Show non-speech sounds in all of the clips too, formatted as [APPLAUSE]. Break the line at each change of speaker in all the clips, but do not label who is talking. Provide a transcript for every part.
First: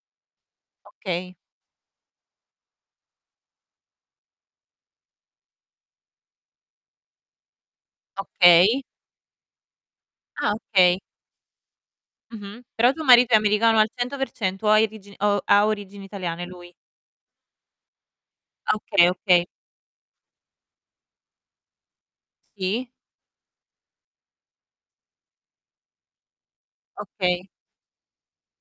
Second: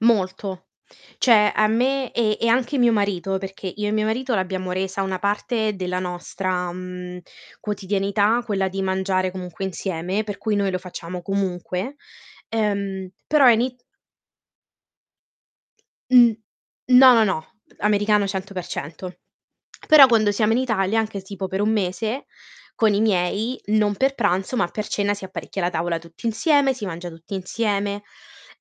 Molto.
Okay.
Cioè, a me e e anche mio marito, perché io e mio marito l'abbiamo resa una parte della nostra, mhmm, quotidianità quella di
Okay.
mangiare comunque insieme, per
Ah,
cui noi lo
okay.
facciamo comunque,
Mh-mh. Però tuo
ehm,
marito è
però ini
americano al 100%, o ha irigin o ha origini origini
Mh.
italiane lui?
No, no, no, americano cento per
Ah, okay,
cento.
okay.
Però quando siamo in Italia, anche tipo per 1 mese,
Sì.
con i miei non per pranzo ma per cena si apparecchia la tavola tutti insieme, si mangia tutti
Okay.
insieme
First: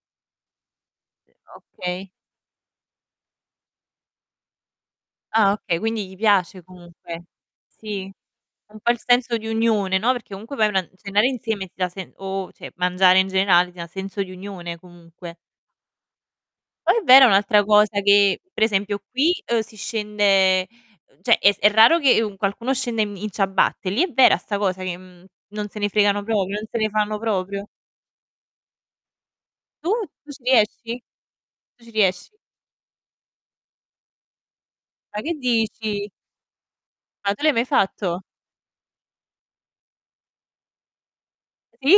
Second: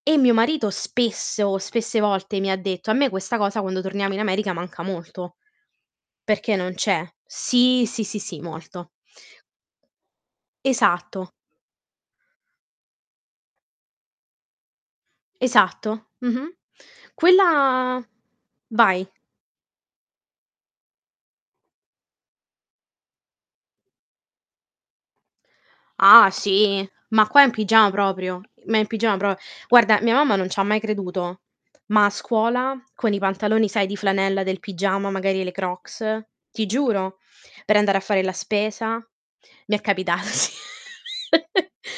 e mio marito spesso, spesse
Okay.
volte mi ha detto: "A me questa cosa quando torniamo in America manca molto,"
Ah, okay, quindi gli
perché
piace
non c'è.
comunque.
Sì, sì,
Sì,
sì, sì,
un
molto.
po' il senso di unione, no, perché comunque vai a una n cenare
Esatto.
insieme ti dà sen o cioè, mangiare in generale ti dà senso di unione comunque.
Esatto. Mh-mh,
Poi è vera un'altra
quella
cosa che, per esempio,
vai.
qui, uhm, si scende ehm, cioè, è s è raro che, u qualcuno scenda in mi in ciabatte, lì è vera sta cosa che, mhmm, non se ne fregano
Ah,
proprio, non se
sì,
ne fanno
ma qua in
proprio?
pigiama proprio, ma in pigiama pro
Tu?
guarda, mia
Tu
mamma
ci
non c'ha mai
riesci?
creduto,
Tu ci
ma a
riesci.
scuola con i pantaloni, sai, di flanella del pigiama,
Ma che
magari, e le
dici?
Crocs, ti giuro,
Ma tu l'hai mai
per andare a
fatto?
fare la spesa, mi è capitato sì. [CHUCKLES]
Sì?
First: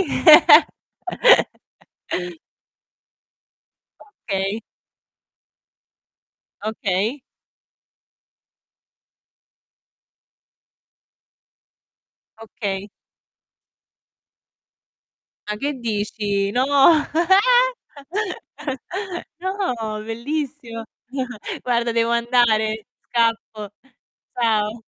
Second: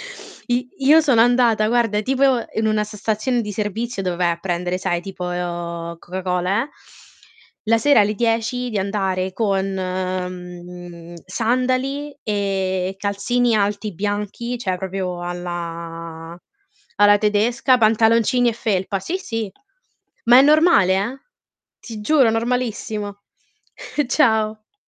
I io sono
[LAUGHS]
andata, guarda, tipo in una sta stazione di servizio dove vai a
Okay.
prendere, sai, tipo Coca-Cola, eh;
Okay.
la sera alle 10 di andare con, mhmm, sandali
Okay.
e calzini alti bianchi, cioè, proprio
Ma che
alla
dici! No!
alla
[CHUCKLES]
tedesca, pantaloncini e
Ah!
felpa, sì,
[CHUCKLES]
sì,
No!
ma è
Bellissimo.
normale, eh,
[CHUCKLES] Guarda
ti
devo
giuro
andare,
normalissimo.
scappo.
[CHUCKLES] Ciao.
Ciao.